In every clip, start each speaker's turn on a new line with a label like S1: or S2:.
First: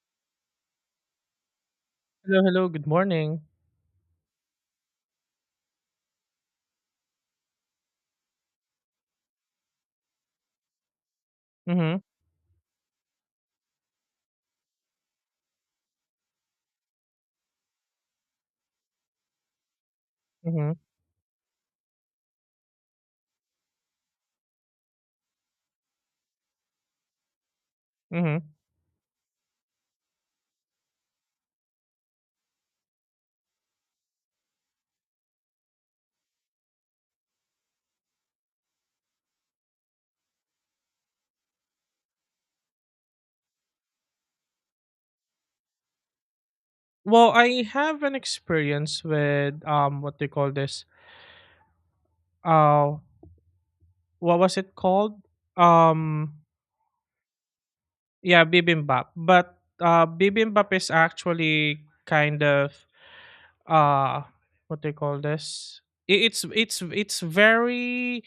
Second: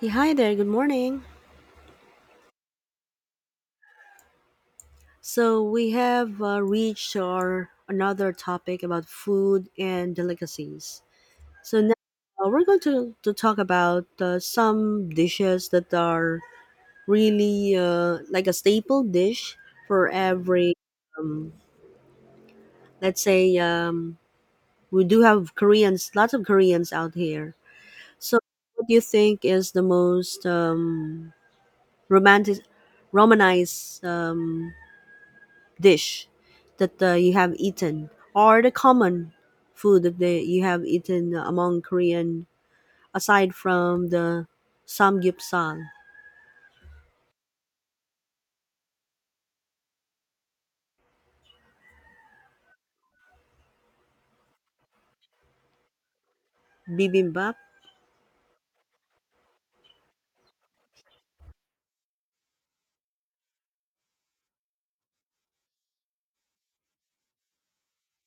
S1: Yeah, hi there. Good morning.
S2: Hello, hello. Good morning.
S1: So we have reached our another topic about food and delicacies. So now
S2: Mhm.
S1: we're going to talk about some dishes that are really like a staple dish for every.
S2: Mhm.
S1: Um, let's say we do have Koreans, lots of Koreans out here. So
S2: Mhm.
S1: what do you think is the most romantic, romanized dish that you have eaten or the common food that you have eaten among Korean aside from the samgyeopsal,
S2: Well, I have an experience with what do you call this? Uh what was it called? Um
S1: bibimbap?
S2: yeah, bibimbap. But bibimbap is actually kind of uh what do you call this? It's very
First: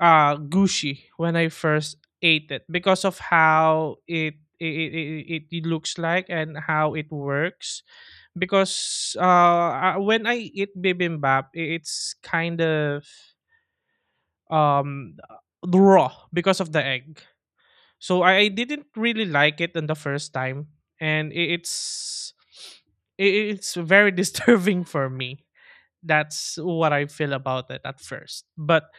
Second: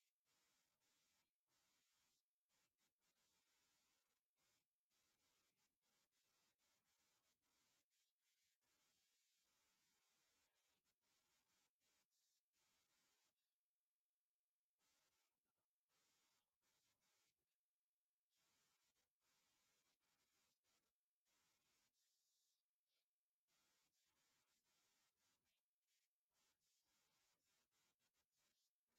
S2: gushy when I first ate it because of how it, it, it looks like and how it works because when I eat bibimbap, it's kind of um raw because of the egg. So I didn't really like it on the first time, and it's very disturbing for me. That's what I feel about it at first. But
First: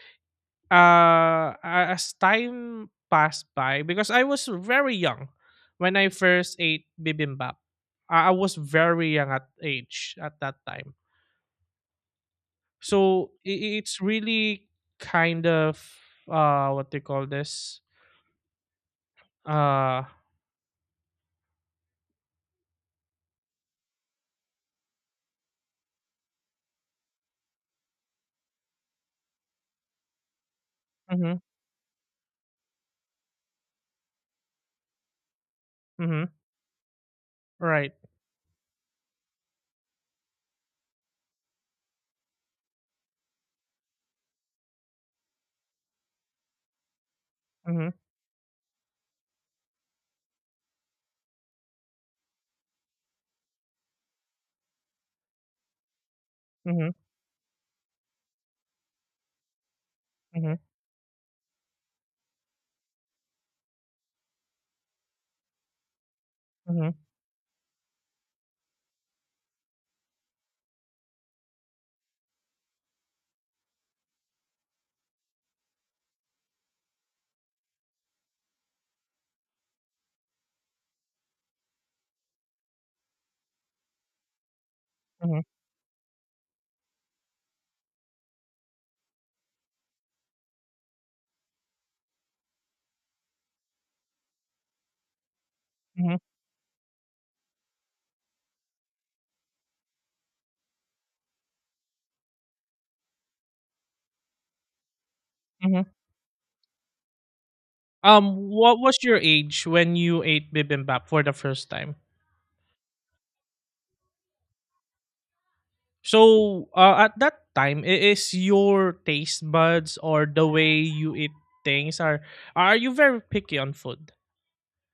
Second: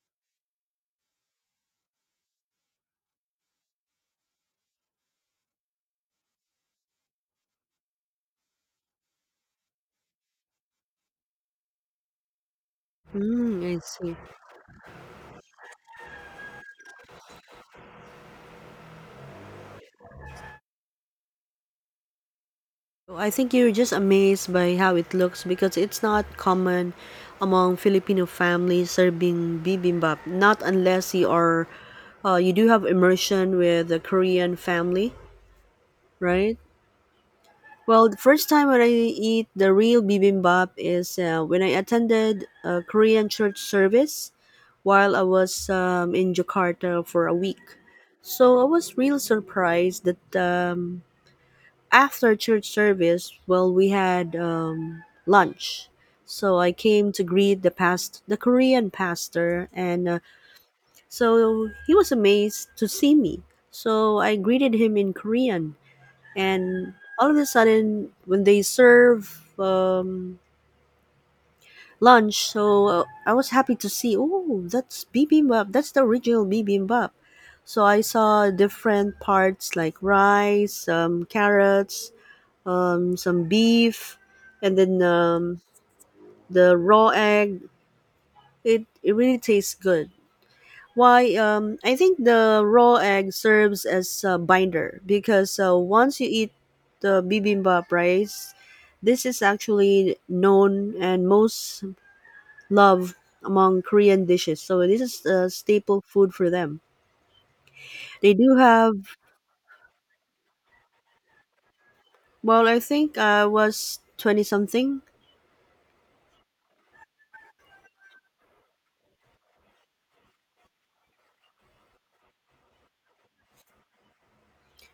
S2: as time passed by, because I was very young when I first ate bibimbap, I was very young at age at that time. So
S1: Mm, I
S2: it's
S1: see.
S2: really kind of what they call this uh
S1: So, I think you're just amazed by how it looks because it's not common among Filipino families serving bibimbap. Not unless
S2: mhm.
S1: you do have immersion with a Korean family,
S2: Mhm.
S1: right?
S2: Right.
S1: Well, the first time when I eat the real bibimbap is when I attended a Korean church service while I was in Jakarta for a week.
S2: Mhm.
S1: So I was real surprised that after church service, well, we had lunch. So I
S2: Mhm.
S1: came to greet the Korean pastor, and
S2: Mhm.
S1: so he was amazed to see me. So I greeted him in Korean
S2: Mhm.
S1: and all of a sudden when they serve lunch, so I was happy to see, oh, that's bibimbap, that's the original bibimbap. So I saw different parts like rice, carrots, some beef, and then
S2: Mhm.
S1: the raw egg. It really tastes good. Why, I think the raw egg serves as a binder, because
S2: Mhm.
S1: once you eat the bibimbap rice, this is actually known and most loved among Korean dishes. So this is a
S2: Mhm.
S1: staple food for them. They do
S2: What
S1: have,
S2: was your age when you ate bibimbap for the first time?
S1: well, I think I was 20 something.
S2: So at that time is your taste buds or the way you eat things are you very picky on food?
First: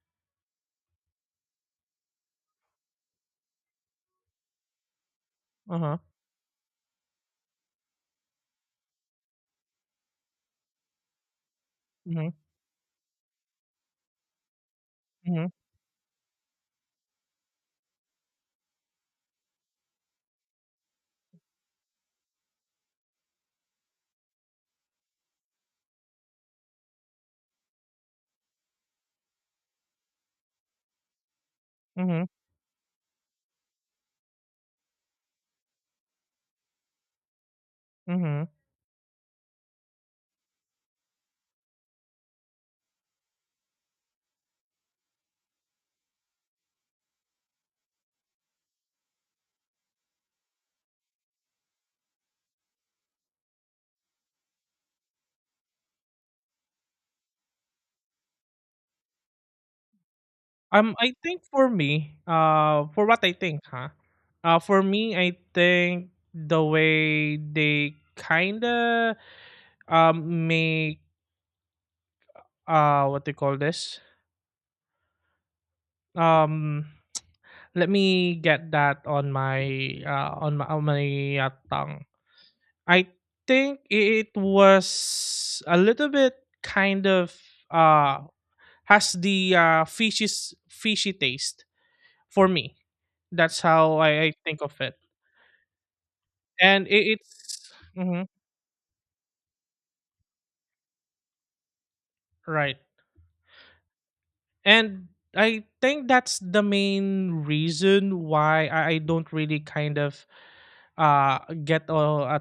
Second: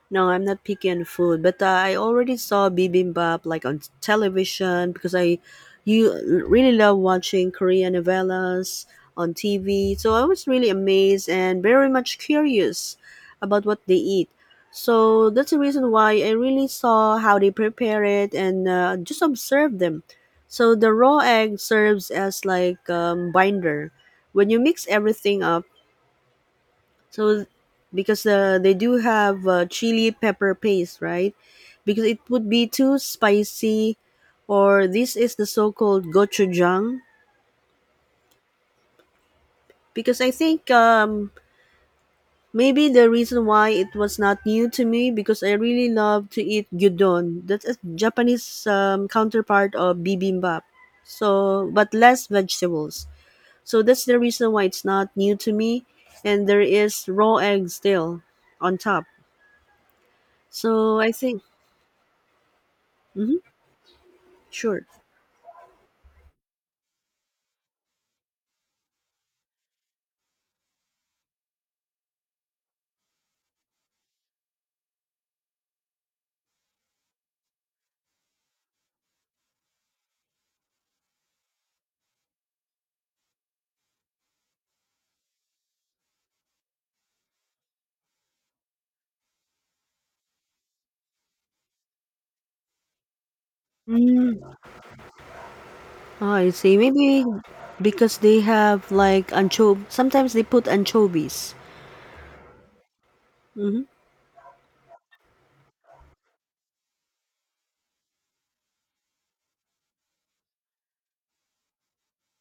S1: No, I'm not picky on food, but I already saw bibimbap like on television, because I
S2: Uh-huh.
S1: you really love watching Korean novellas on TV. So I was really amazed and very much
S2: Mhm.
S1: curious about what they eat. So
S2: Mhm.
S1: that's the reason why I really saw how they prepare it and just observe them. So the raw egg serves as like binder. When you mix everything up, so because they do have chili pepper paste, right? Because it
S2: Mhm.
S1: would be too spicy, or this is the so-called gochujang.
S2: Mhm.
S1: Because I think maybe the reason why it was not new to me, because I really love to eat gyudon. That's a Japanese counterpart of bibimbap. So, but less vegetables. So that's the reason why it's not new to me. And there is raw egg still on top. So I
S2: I
S1: think.
S2: think for me, for what I
S1: Mm-hmm.
S2: think, huh? For
S1: Sure.
S2: me, I think the way they kinda make what they call this um let me get that on my on my tongue. I think it was a little bit kind of uh has the fishy fishy taste for me. That's how I
S1: Mm,
S2: think of it.
S1: I see.
S2: And
S1: Maybe
S2: it's
S1: because
S2: mhm,
S1: they have like anchov, sometimes they put anchovies.
S2: right.
S1: Mhm.
S2: And I think that's the main reason why I don't really kind of uh get a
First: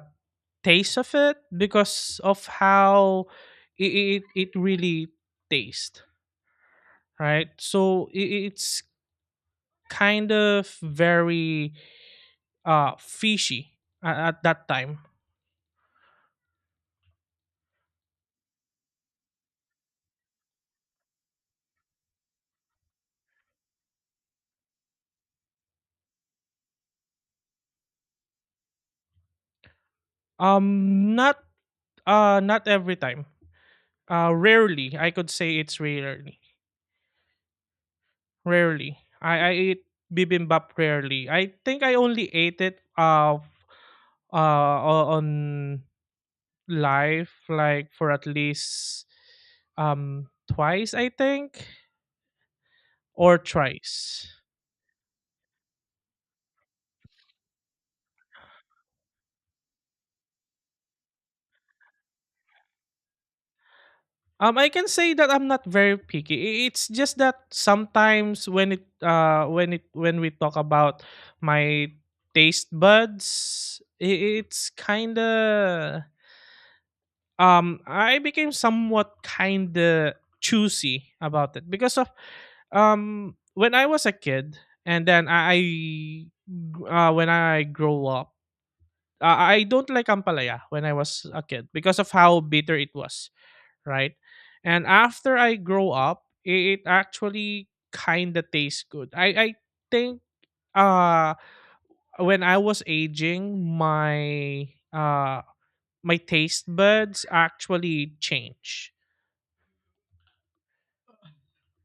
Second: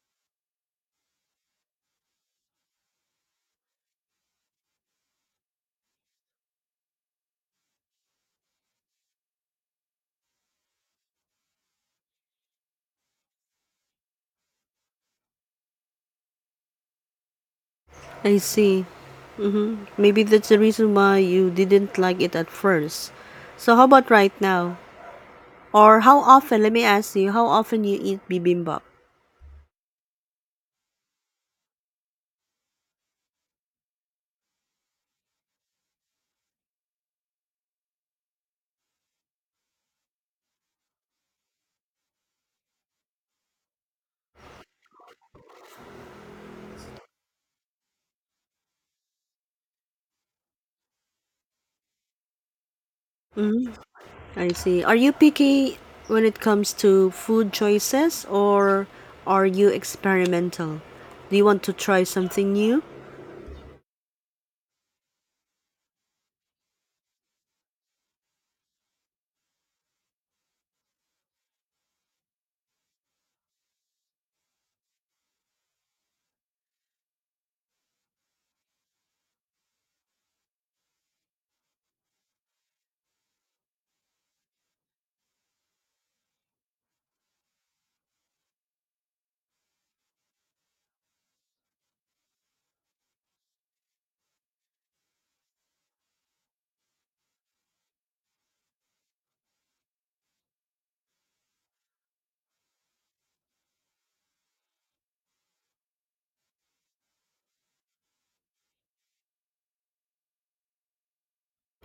S2: taste of it because of how it really tastes right. So it's kind of very fishy at that time.
S1: I see. Maybe that's the reason why you didn't like it at first. So how about right now? Or how often, let me ask you, how often you eat bibimbap?
S2: Not not every time. Rarely I could say it's rarely. Rarely. I eat bibimbap rarely. I think I only ate it on live like for at least twice I think or
S1: Mm,
S2: thrice.
S1: I see. Are you picky when it comes to food choices, or are you experimental? Do you want to try something new?
S2: Um, I can say that I'm not very picky. It's just that sometimes when it when it when we talk about my taste buds, it's kind of I became somewhat kind of choosy about it because of when I was a kid and then I when I grow up, I don't like ampalaya when I was a kid because of how bitter it was, right? And after I grow up, it actually kind of tastes good. I think uh when I was aging, my my taste buds actually change.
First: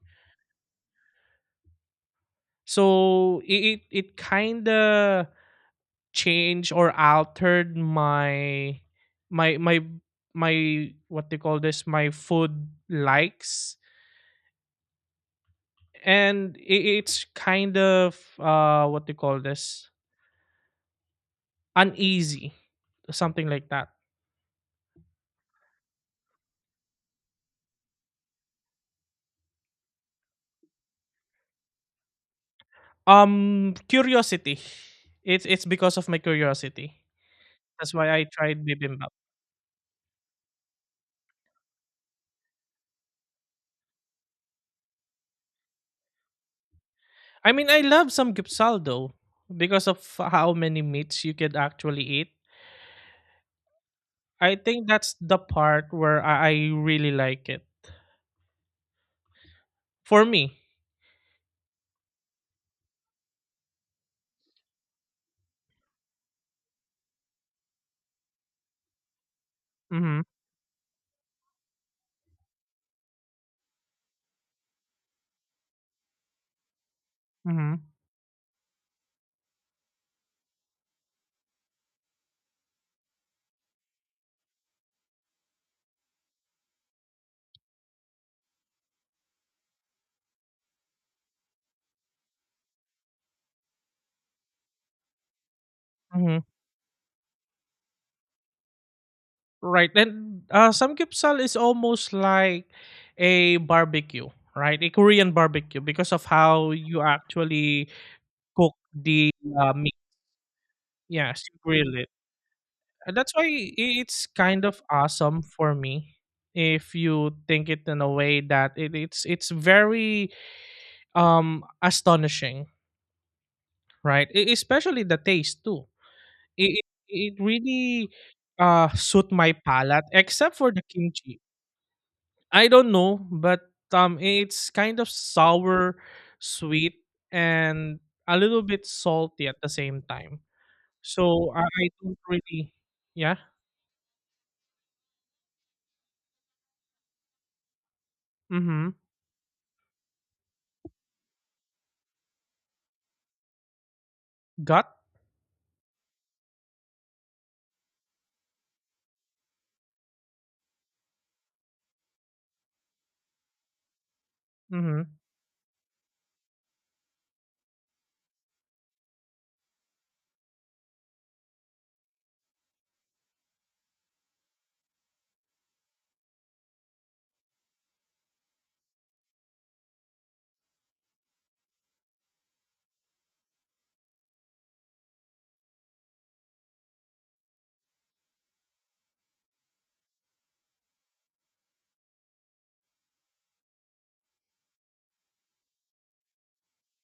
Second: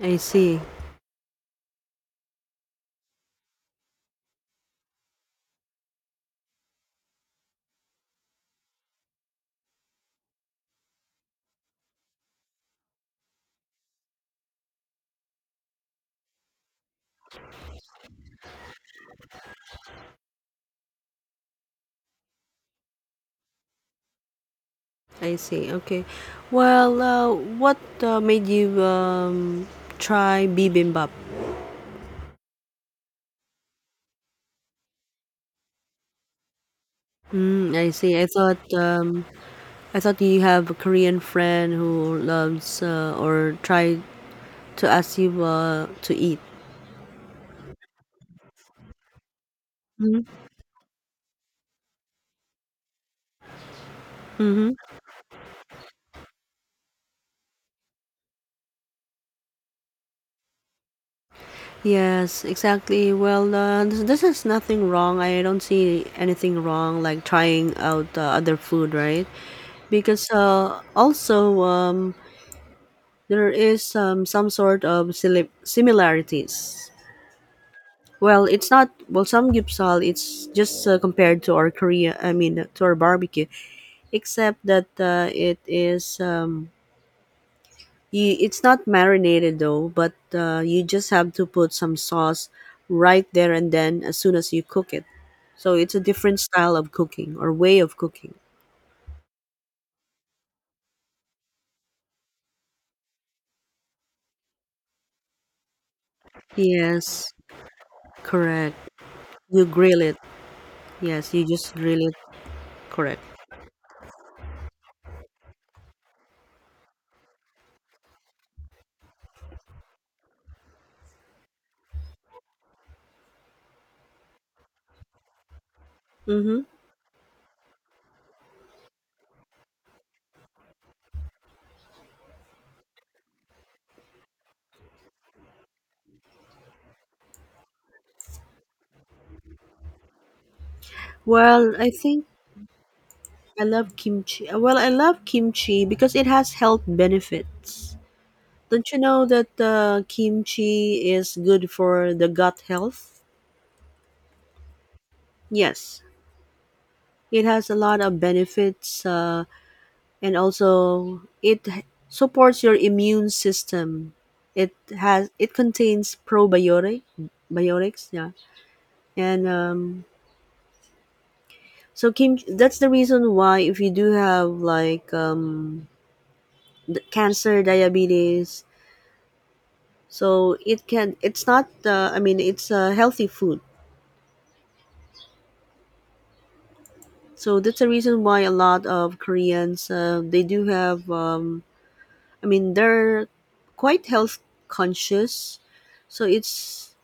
S1: I see.
S2: So it kind of changed or altered my my my what they call this my food likes. And it's kind of what they call this uneasy, something like that.
S1: I see. Okay. Well, what made you try bibimbap?
S2: Curiosity. It's because of my curiosity.
S1: Mm, I
S2: That's why
S1: see.
S2: I
S1: I thought
S2: tried bibimbap.
S1: um, you have a Korean friend who loves or tried to ask you to eat.
S2: I mean, I love some gyupsal though, because of how many meats you can actually eat. I
S1: Mm-hmm.
S2: think that's the part where I really like it for me.
S1: Yes, exactly. Well, this is nothing wrong. I don't see anything wrong like trying out other food, right?
S2: Mm-hmm.
S1: Because also there is some sort of similarities.
S2: Mm-hmm.
S1: Well, it's not, well, some gyupsal. It's just compared to our Korea. I mean, to our barbecue, except that it is. You, it's not marinated though, but you just have to put some sauce right there and then as soon as you cook it. So it's a
S2: Mm-hmm.
S1: different style of cooking or way of cooking.
S2: Right, and samgyeopsal is almost like a barbecue, right? A Korean barbecue because of how you
S1: Yes,
S2: actually cook
S1: correct.
S2: the
S1: You
S2: meat.
S1: grill it. Yes,
S2: Yes,
S1: you
S2: you
S1: just
S2: grill
S1: grill
S2: it.
S1: it.
S2: And
S1: Correct.
S2: that's why it's kind of awesome for me if you think it in a way that it's very astonishing right. Especially the taste too,
S1: Mm-hmm.
S2: it, it really suit my palate except for the kimchi. I don't know, but it's kind of sour, sweet, and a little bit salty at the same time. So
S1: Well, I
S2: I don't
S1: think
S2: really. Yeah.
S1: I love kimchi. Well, I love kimchi because it has health benefits. Don't
S2: Mm-hmm.
S1: you know that kimchi is good for the gut health?
S2: Gut.
S1: Yes, it has a lot of benefits, and also supports your immune system. It
S2: Mm-hmm.
S1: has it contains probiotic biotics, yeah, and so kimchi. That's the reason why if you do have like cancer, diabetes, so it can, it's not I mean it's healthy food. So that's the reason why a lot of Koreans, they do have I mean they're quite health conscious. So it's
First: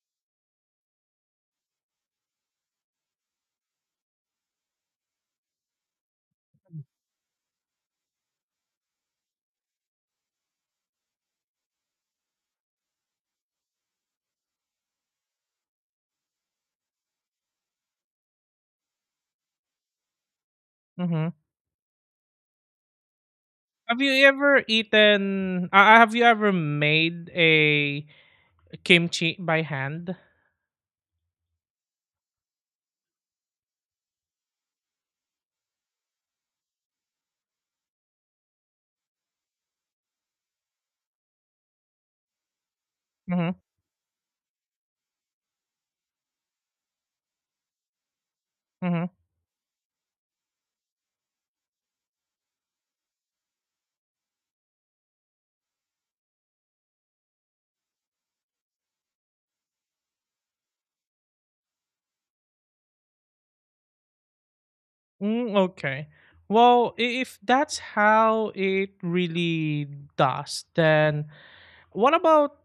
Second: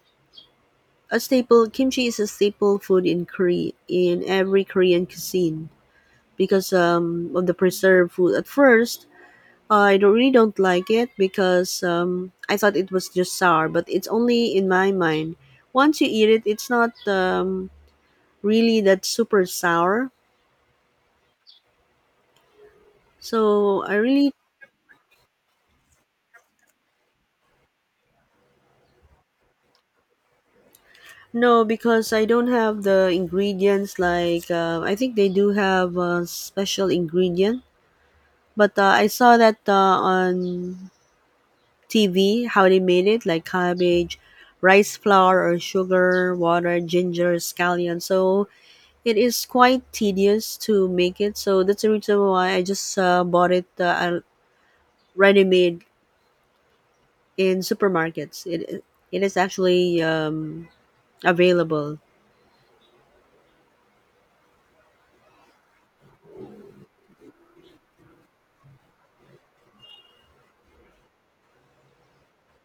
S1: a staple, kimchi is a staple food in Korea, in every Korean cuisine, because of the preserved food. At first I don't, really don't like it because I thought it was just sour, but it's only in my mind. Once you eat it, it's not really, that's super sour.
S2: Mhm.
S1: So I
S2: Have you
S1: really.
S2: ever eaten have you ever made a kimchi by hand?
S1: No, because I don't have the ingredients. Like I think they do have a special ingredient, but I saw that on TV how they made it, like
S2: Mhm.
S1: cabbage, rice flour or sugar, water, ginger, scallion. So
S2: Mhm.
S1: it is quite tedious to make it. So that's the reason why I just bought it ready made in supermarkets. It is actually available.
S2: Mm, okay. Well, if that's how it really does, then what about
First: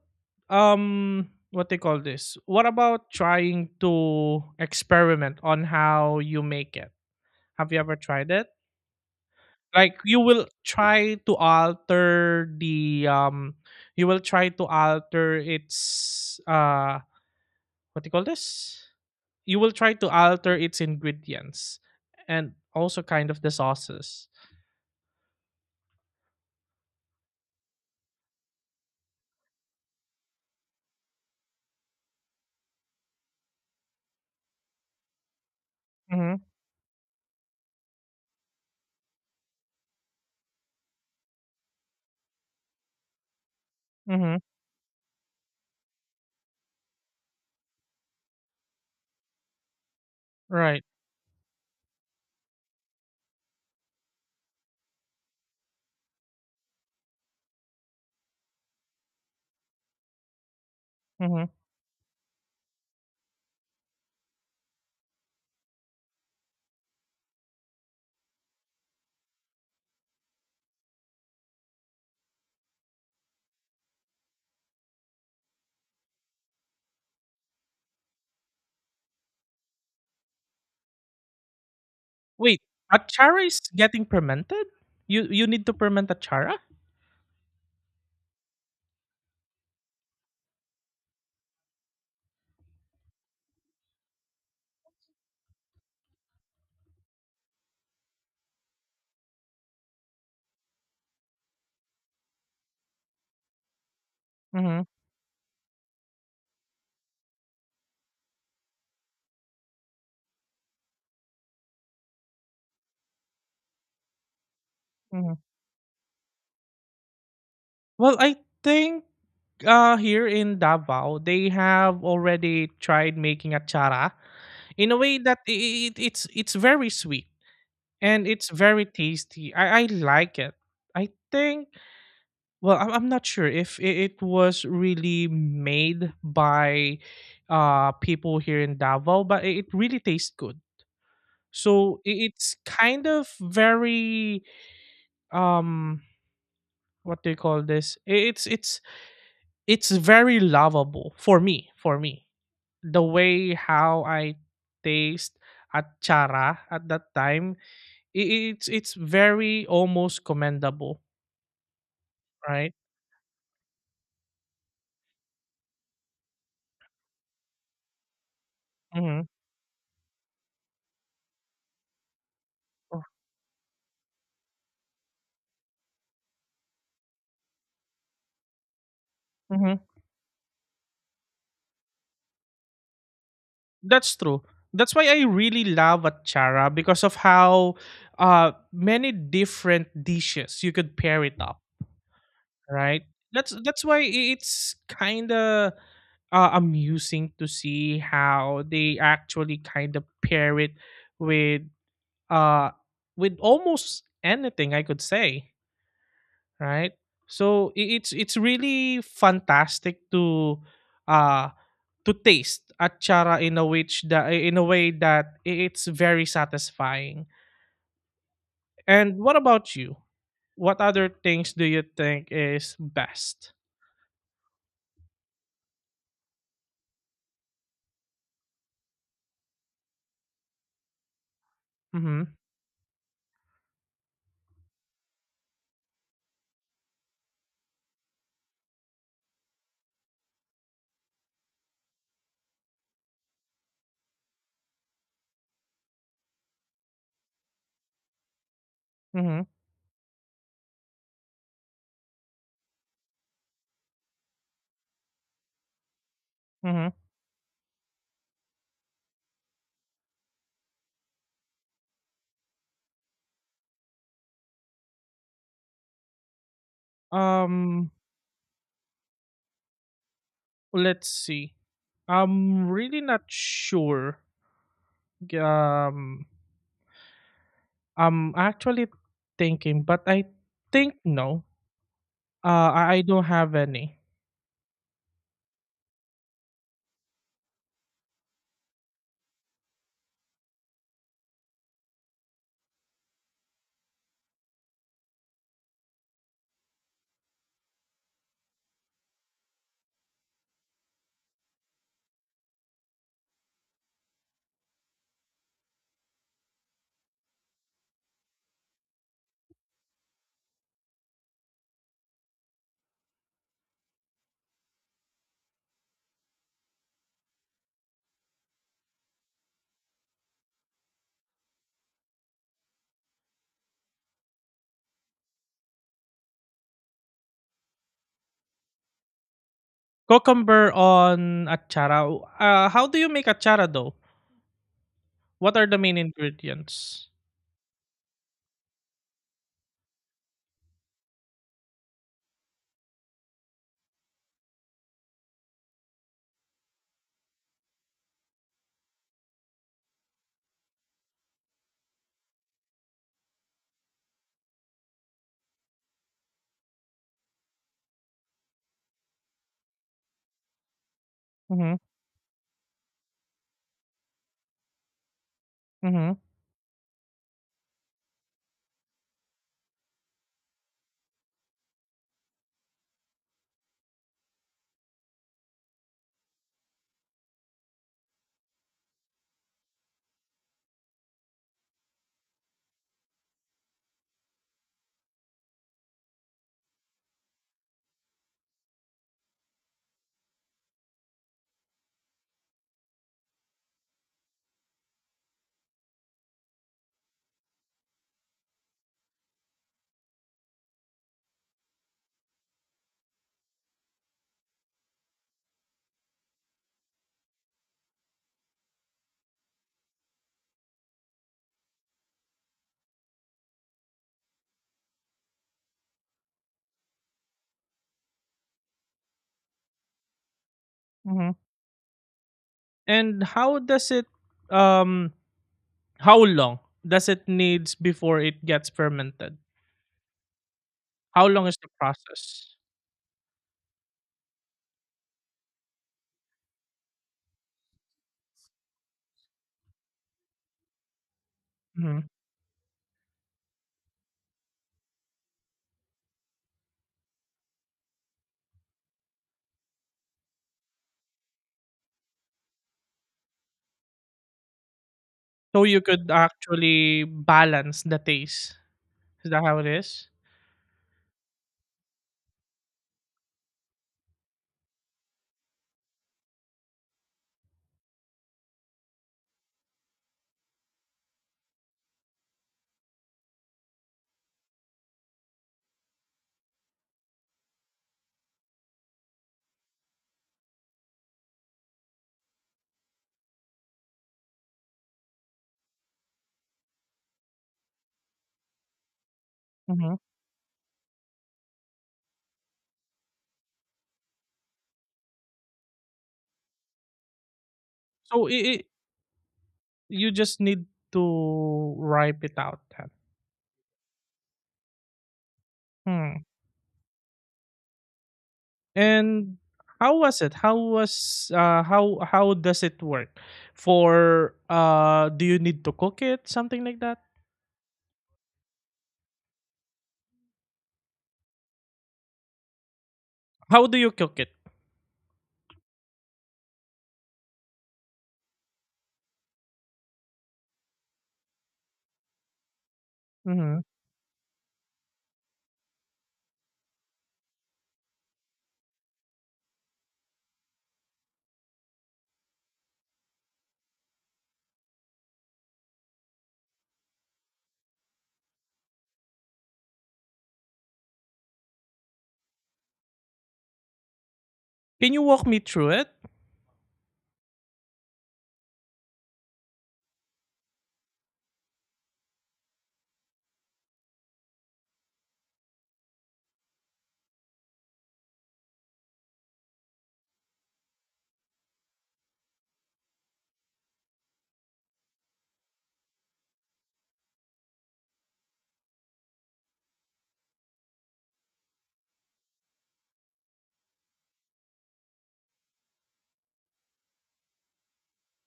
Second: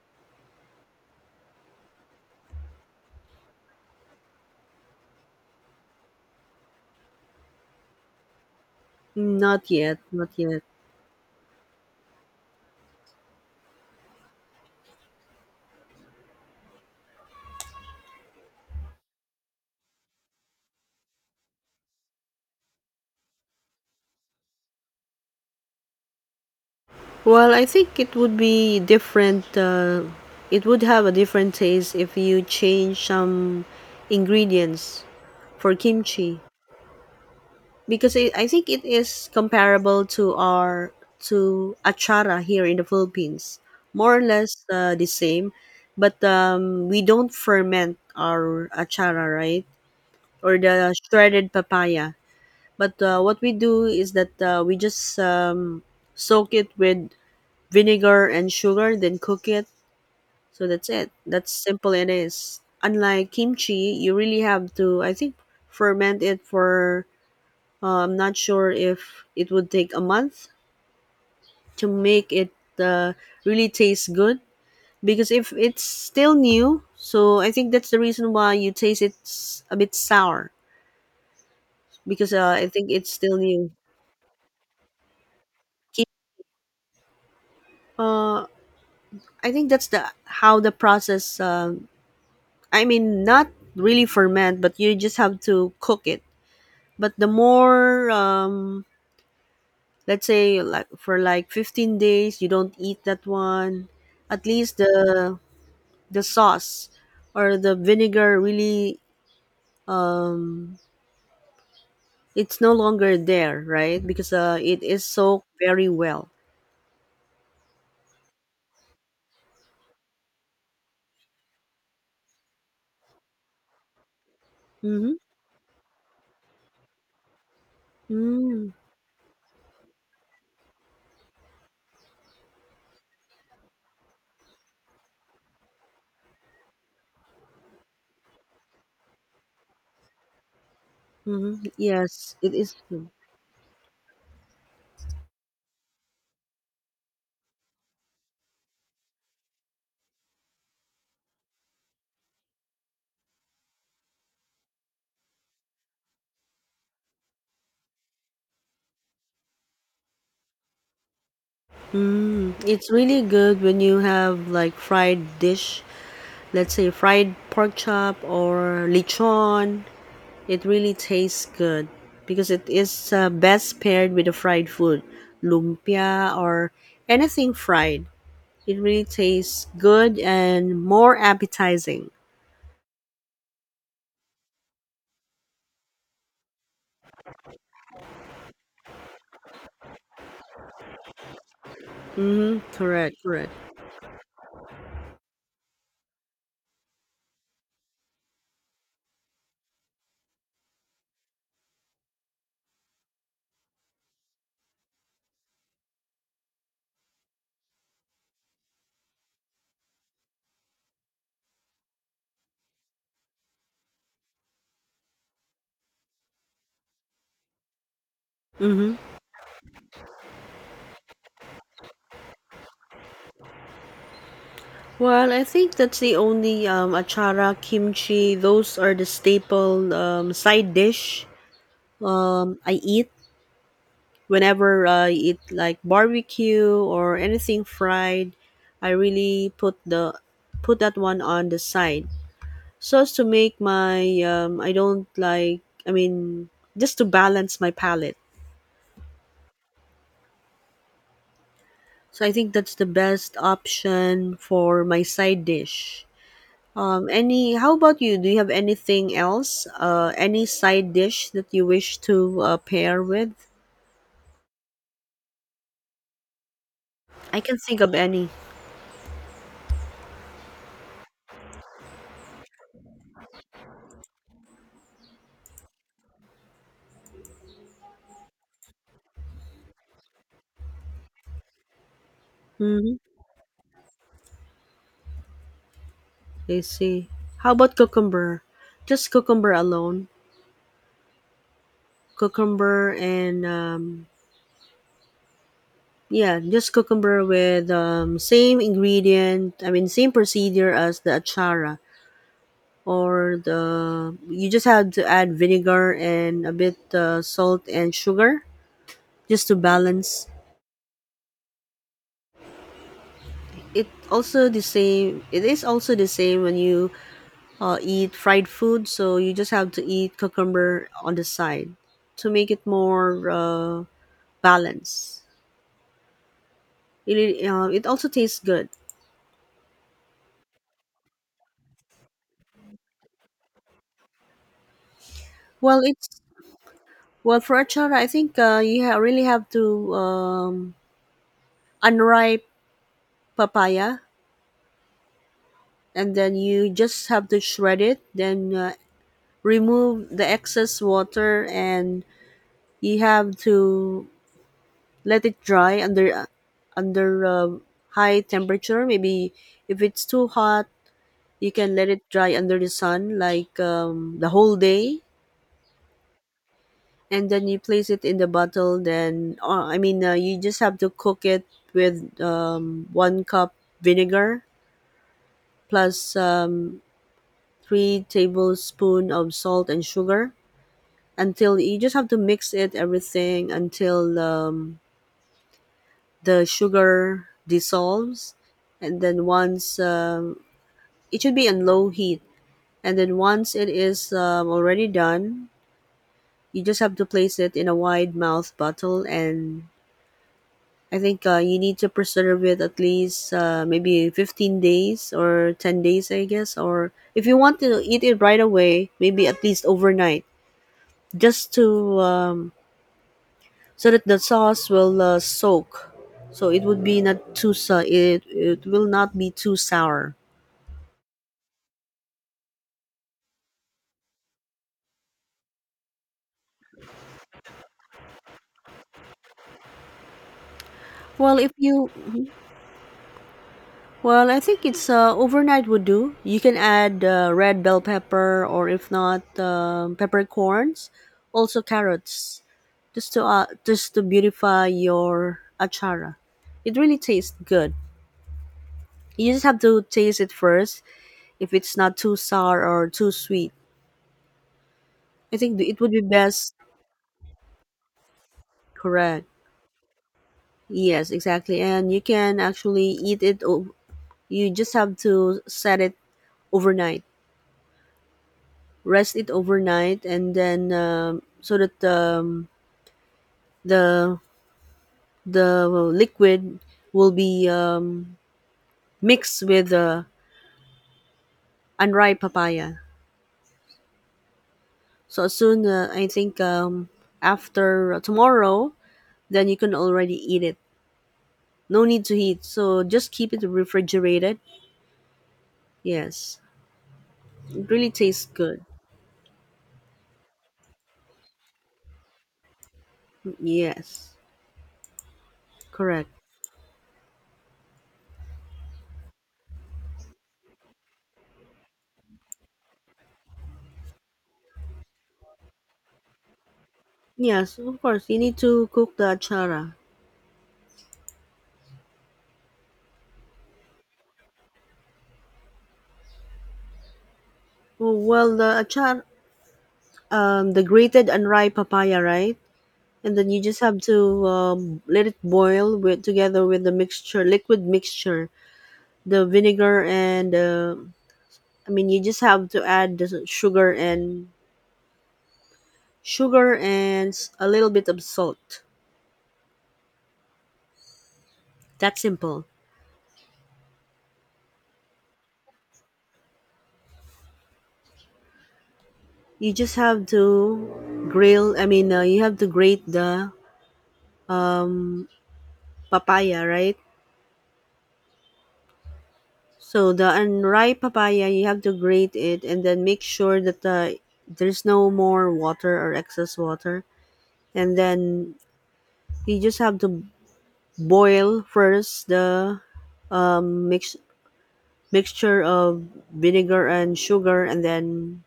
S2: what they call this? What about trying to experiment on how you make it? Have you ever tried it?
S1: Not yet,
S2: Like you
S1: not
S2: will
S1: yet.
S2: try to alter the you will try to alter its what do you call this, you will try to alter its ingredients and also kind of the sauces.
S1: Well, I think it would be different. It would have a different taste if you change some ingredients for
S2: Mm-hmm.
S1: kimchi, because I think it is comparable to our to achara here in the Philippines, more or
S2: Mm-hmm.
S1: less the same, but we don't ferment our achara, right? Or
S2: Right.
S1: the shredded papaya. But what we do is that we just soak it with vinegar and sugar, then cook it. So that's it.
S2: Mm-hmm.
S1: That's simple it is. Unlike kimchi, you really have to, I think, ferment it for, I'm not sure if it would take a month to make it uh, really taste good. Because if it's still new, so I think that's the reason why you taste it's a bit sour. Because
S2: Wait,
S1: I think it's still
S2: achara is
S1: new.
S2: getting fermented? You need to
S1: Ki-
S2: ferment achara?
S1: Uh, I think that's the how the process. I mean, not really ferment, but you just have to cook it. But the more, let's say, like for 15 days, you don't eat that one. At least
S2: Mm-hmm.
S1: the sauce or the vinegar really, um, it's no longer there, right? Because it is
S2: Hmm.
S1: soaked very well.
S2: Well, I think here in Davao, they have already tried making achara in a
S1: Mm-hmm.
S2: way that it's very sweet and it's
S1: Mm-hmm.
S2: very tasty. I like it. I think well I'm not sure if it was really made by people here in Davao, but it really tastes good.
S1: Mm-hmm.
S2: So
S1: Yes, it
S2: it's
S1: is.
S2: kind of very um what do you call this? It's very lovable for me for me. The way how I taste at chara at that time it's very almost commendable,
S1: Mm,
S2: right?
S1: it's really good when you have like fried dish, let's say fried pork chop or
S2: Mhm.
S1: lechon. It really tastes good because it
S2: Oh,
S1: is best paired with a fried food, lumpia or anything fried. It really tastes
S2: mhm.
S1: good and more appetizing.
S2: That's true. That's why I really love at chara because of how many different dishes you could pair it up,
S1: Mm-hmm.
S2: right?
S1: Correct. Correct.
S2: That's why it's kind of amusing to see how they actually kind of pair it with uh with almost anything I could say, right? So it's really fantastic uh to taste achara in a which the in a way that it's very satisfying.
S1: Mm-hmm.
S2: And what about you? What other things do you think is best?
S1: Well, I think that's the only achara, kimchi. Those are the staple side dish
S2: Mm-hmm.
S1: I eat. Whenever I eat like barbecue or anything fried, I really put that one on the side. So as to make my I don't like I mean just to balance my palate.
S2: Mm-hmm.
S1: So I think that's the best option for my side dish.
S2: Mm-hmm.
S1: Any, how about you? Do you have anything else? Any side dish that you wish to pair with? I can think
S2: Um,
S1: of any.
S2: let's see. I'm really not sure. Um, I'm actually thinking, but I think no.
S1: Hmm.
S2: I don't have any.
S1: I see. How about cucumber? Just cucumber alone. Cucumber and yeah, just cucumber with same ingredient. I mean, same procedure as the achara, or the, you just have to add vinegar and a bit salt and sugar, just to balance. It also the same. It is also the same when you eat fried food. So you just have to eat cucumber on the side to make it more. Balance. It also tastes good.
S2: Cucumber on achara. How do you make achara though? What are the
S1: Well,
S2: main
S1: it's,
S2: ingredients?
S1: well, for achara, I think you really have to unripe papaya, and then you just have to shred it. Then remove the excess water, and you have to let it dry under under uh, high temperature. Maybe if it's too hot, you can
S2: Mm-hmm.
S1: let it dry under the sun like the whole day,
S2: Mm-hmm.
S1: and then you place it in the bottle, then you just have to cook it with 1 cup vinegar plus 3 tablespoon of salt and sugar, until you just have to mix it everything until the sugar dissolves. And then once it should be on low heat, and then once it is already done, you just have to place it in a wide mouth bottle. And I think you need to preserve it at least maybe 15 days or 10 days, I guess. Or if you want to eat it right away, maybe at least overnight, just to so that the sauce will soak. So it would be not too, so it will not be too sour.
S2: Mm-hmm. And how does it? Um, how long does it needs before it gets fermented? How
S1: Well,
S2: long
S1: if
S2: is the
S1: you
S2: process?
S1: well, I think it's overnight would do. You can add red bell pepper or if not peppercorns, also
S2: Mhm.
S1: carrots. Just to beautify your achara. It really tastes good. You just have to taste it first if it's not too sour or too sweet. I think
S2: So you
S1: it would be
S2: could
S1: best.
S2: actually balance the taste.
S1: Correct.
S2: Is that how it is?
S1: Yes, exactly. And you can actually eat it. You just have to set it overnight, rest it overnight, and then so that the the liquid will be mixed with the unripe papaya. So as soon, I think after tomorrow, then you can
S2: Mhm.
S1: already eat it. No need to heat. So just keep it refrigerated. Yes, it really tastes
S2: So
S1: good.
S2: I you just need to ripe it out then.
S1: Yes, correct.
S2: Hmm. And how was it? How was how does it work? For do you need to cook it? Something like that?
S1: Yes, of course you need to cook the achara.
S2: How do you cook it?
S1: Oh, well, the achar, the grated unripe papaya, right? And then you just
S2: Mhm.
S1: have to let it boil with together with the mixture, liquid mixture, the vinegar and I mean, you just have to add the sugar and sugar and a little bit of salt. That's simple.
S2: Can you walk me through it?
S1: You just have to grill. I mean, you have to grate the um, papaya, right? So the unripe papaya, you have to grate it and then make sure that there's no more water or excess water. And then you just have to boil first the um, mix mixture of vinegar and sugar, and then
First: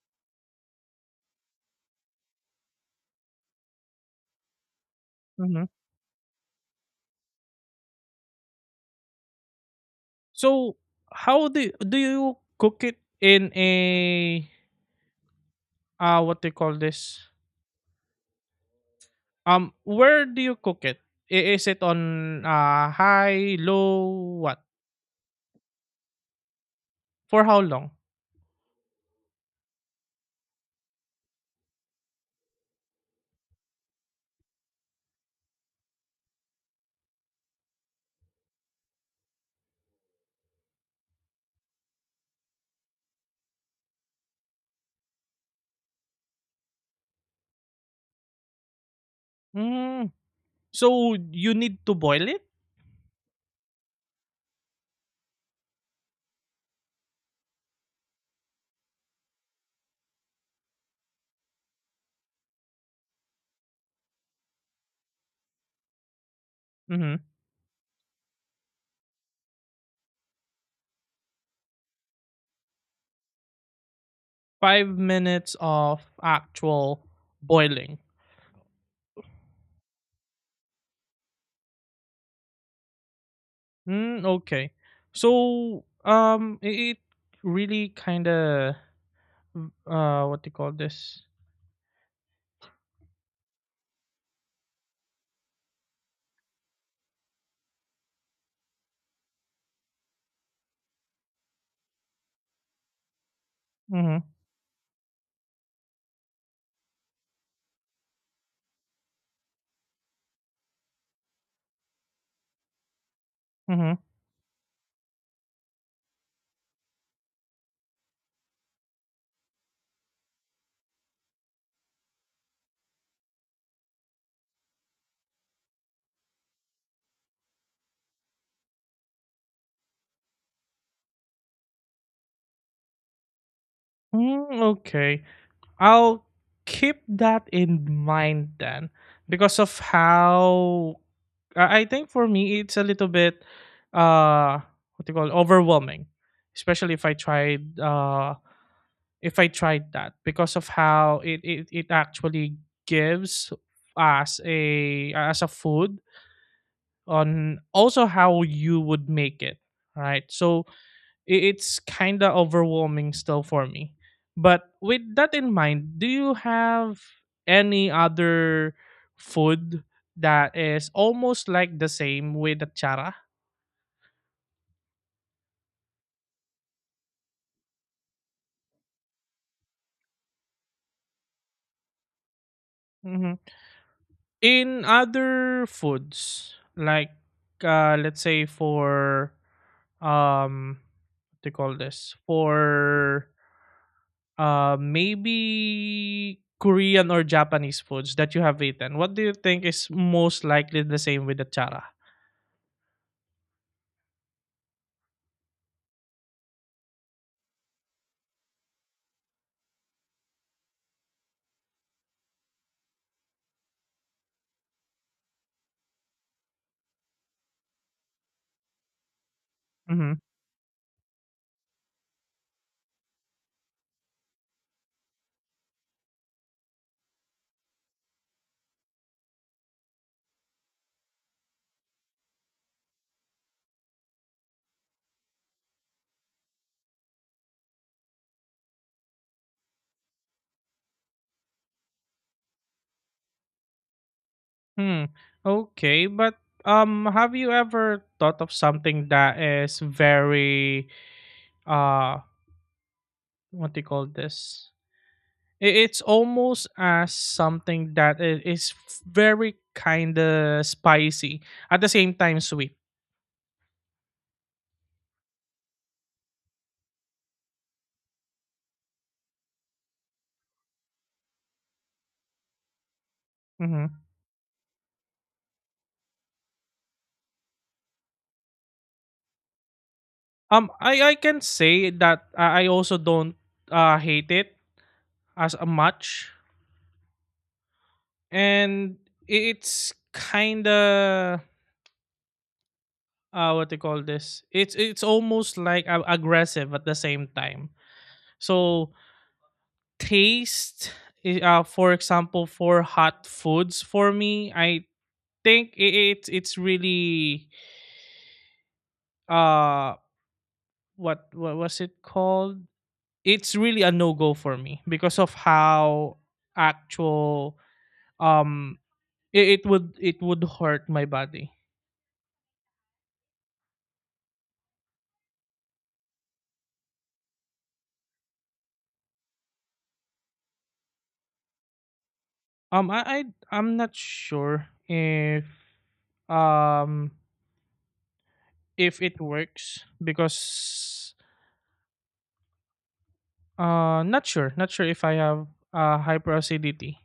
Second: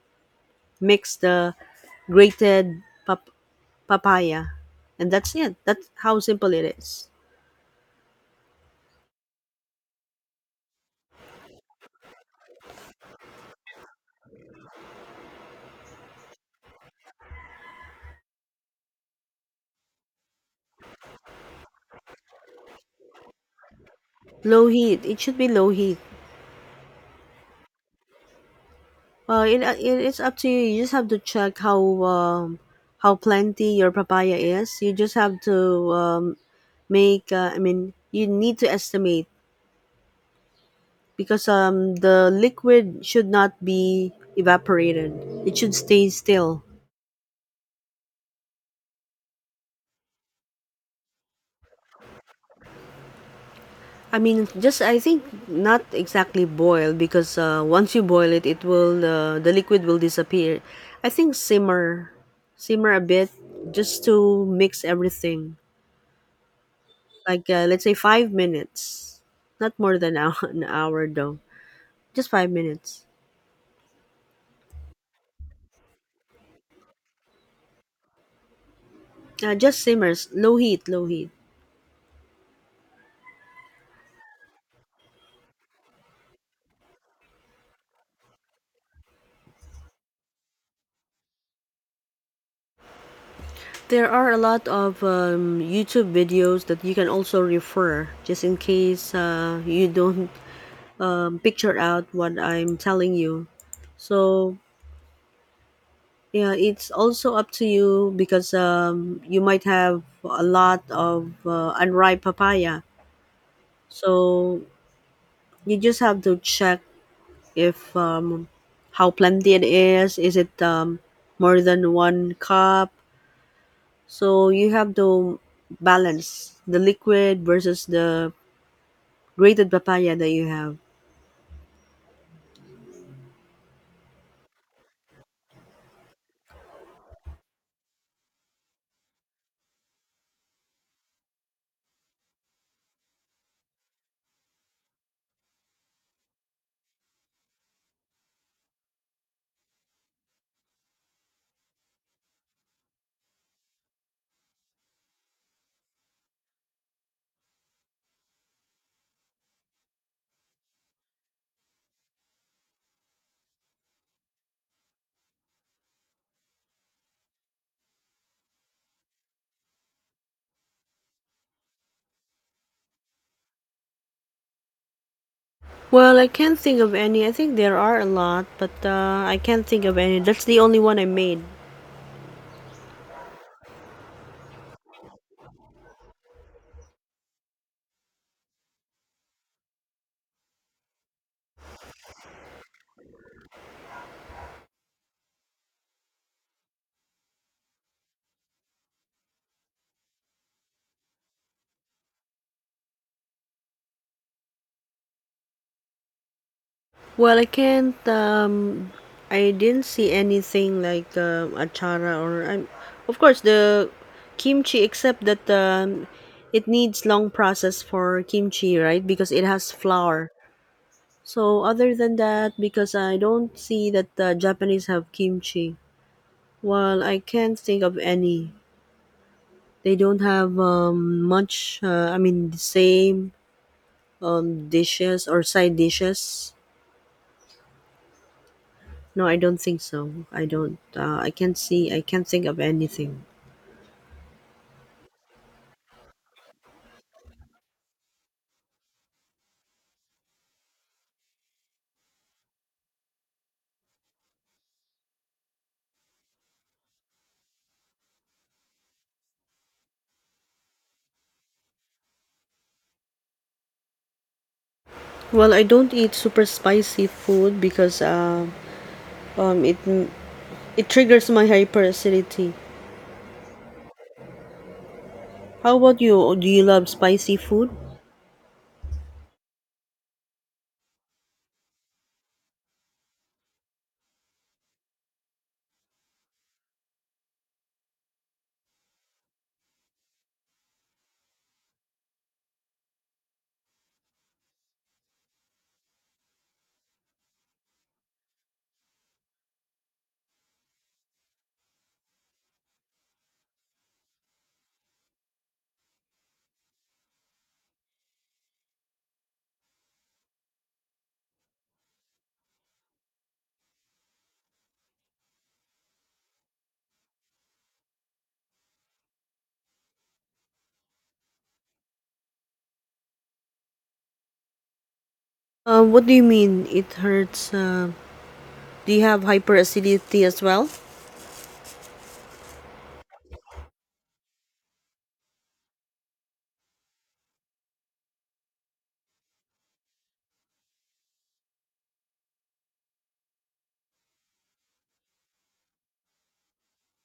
S1: mix the grated pap- papaya, and that's it.
S2: Mhm.
S1: That's how simple it is.
S2: So, how do do you cook it in a what they call this where do you cook it? Is it on high low what
S1: Low heat. It should be low heat.
S2: for how long?
S1: Well, it is up to you. You just have to check how plenty your papaya is. You just have to um, make. I mean, you need to estimate because the liquid should not be evaporated. It should stay still.
S2: Hmm. So you need to boil it?
S1: I mean, just I think not exactly boil because once you boil it, it will the liquid will disappear. I think simmer, simmer a bit just to mix everything.
S2: Hmm.
S1: Like let's say 5 minutes, not more than an hour though. Just 5 minutes.
S2: 5 minutes of actual boiling.
S1: Just simmers, low heat, low heat.
S2: Mm, okay. So it, it really kind of what do you call this?
S1: There are a lot of YouTube videos that you can also refer just in case you don't picture out what I'm telling you.
S2: Mm-hmm.
S1: So yeah, it's also up to you because you might have a lot of unripe papaya.
S2: Mm-hmm.
S1: So you just have to check if how plenty it is. Is it more than 1 cup? So you have to balance the liquid versus the grated papaya that you have.
S2: Mm, okay. I'll keep that in mind then because of how I think for me it's a little bit uh what do you call it, overwhelming, especially if I tried that because of how it actually gives us a as a food on also how you would make it right. So it's kind of overwhelming still for me. But with that in mind, do you have any other food that is almost like the same with the chara?
S1: Well, I can't think of any. I think there are a lot, but I can't think of any. That's the only one I made.
S2: Hmm. In other foods, like let's say for um what do you call this for maybe Korean or Japanese foods that you have eaten, what do you think is most likely the same with the chara?
S1: Well, I can't. I didn't see anything like achara or. Of course, the kimchi, except that it needs long process for kimchi, right? Because it has
S2: Mm-hmm.
S1: flour. So other than that, because I don't see that the Japanese have kimchi. Well, I can't think of any. They don't have much. I mean, the same dishes or side dishes. No, I don't think so. I don't. I can't see. I can't think of anything.
S2: Hmm. Okay, but have you ever thought of something that is very uh, what do you call this? I- It's almost as something that is very kind of spicy at the same time sweet.
S1: Well, I don't eat super spicy food because um, it it triggers my hyperacidity.
S2: Hmm.
S1: How about you? Do you love spicy food?
S2: I can say that I also don't hate it as a much, and it's kind of what they call this, it's almost like aggressive at the same time so taste for example for hot foods for me I think it it's really uh what was it called, it's really a no-go for me because of how actual um it, it would hurt my body.
S1: What do you mean? It hurts. Do you have hyperacidity as well?
S2: Um, I, I I'm not sure um if it works because not sure not sure if I have hyperacidity.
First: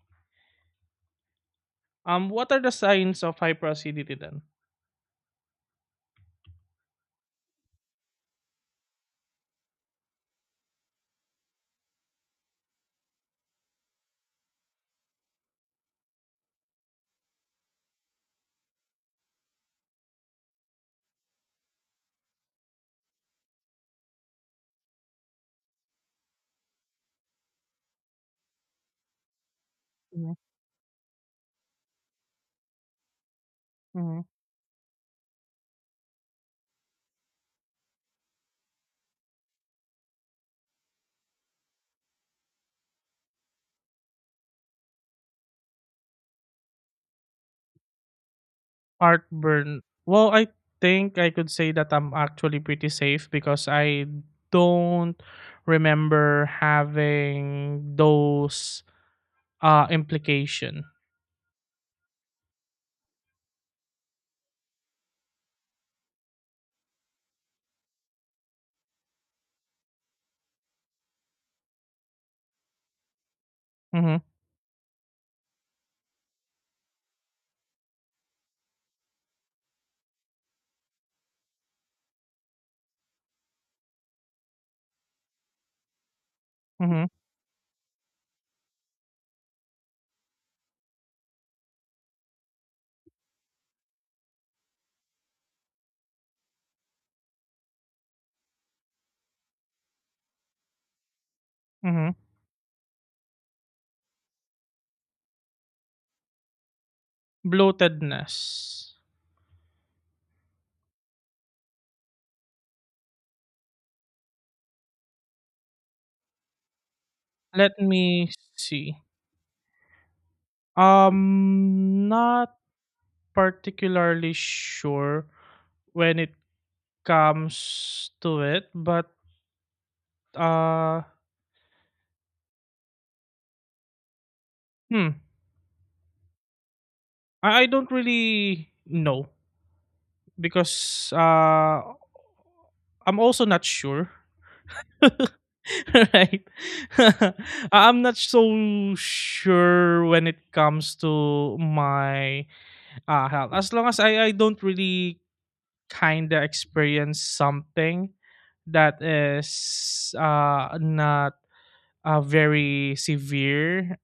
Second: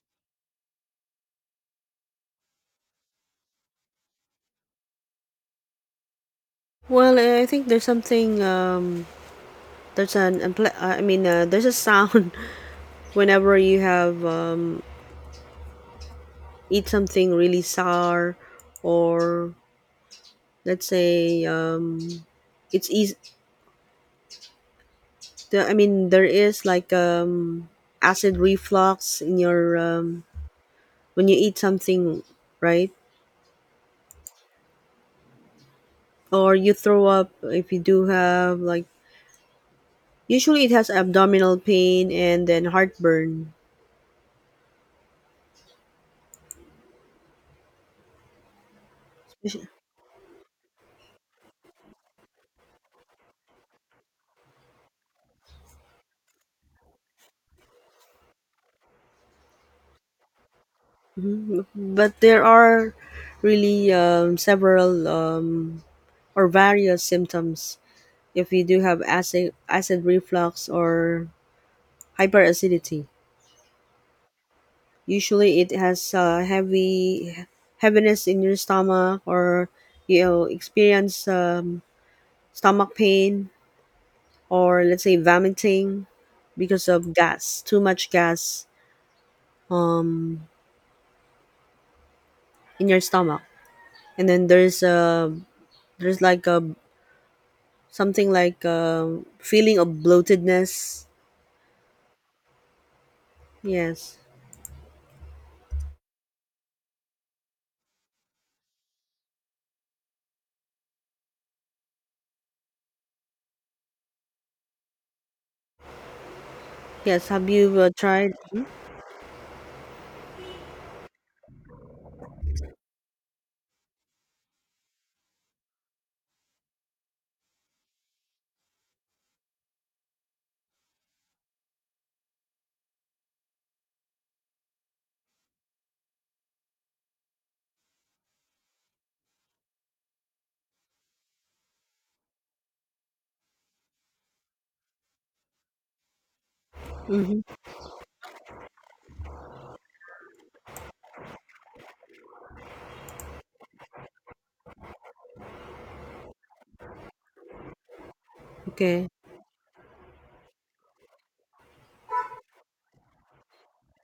S2: What are the signs of hyperacidity then?
S1: Well, I think there's something. There's an. I mean, there's a sound whenever you have eat something really sour, or let's say it's easy the, I mean there is like acid reflux in your when you eat something, right?
S2: Hmm.
S1: Or you throw up if you do have like usually it has abdominal pain and then heartburn.
S2: Heartburn. Well, I think I could say that I'm actually pretty safe because I don't remember having those implication.
S1: But there are really several or various symptoms if you do have acid reflux or hyperacidity.
S2: Mhm.
S1: Usually, it has heavy heaviness in your stomach, or you'll experience stomach pain, or let's say vomiting because
S2: Mhm.
S1: of gas, too much gas in your stomach. And then there's like a something like a feeling of bloatedness.
S2: Mhm.
S1: Yes,
S2: Bloatedness.
S1: yes. Have
S2: Let
S1: you tried?
S2: me
S1: Mm-hmm.
S2: see. Um, not particularly sure when it comes to it, but uh hmm, I don't really know because I'm also not sure. Right?
S1: Mm-hmm.
S2: I'm not so sure when it comes to my health. As long as I don't really kind of experience something that
S1: Okay.
S2: is not very severe,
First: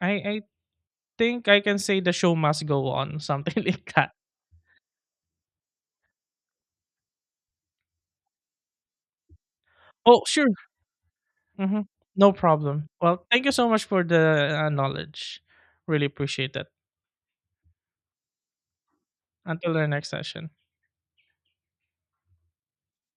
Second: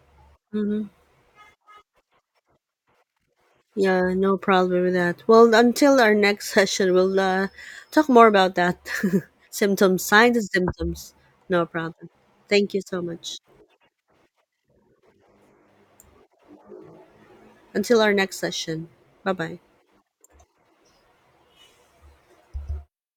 S2: I
S1: Mm-hmm.
S2: think I can say the show must go on, something like that.
S1: Yeah, no problem with that. Well, until our next session, we'll talk more about that. Symptoms,
S2: Oh,
S1: signs
S2: sure.
S1: and symptoms. No
S2: Hmm.
S1: problem.
S2: No
S1: Thank you
S2: problem.
S1: so
S2: Well,
S1: much.
S2: thank you so much for the knowledge. Really appreciate that.
S1: Until our next session. Bye bye.
S2: Until the next session.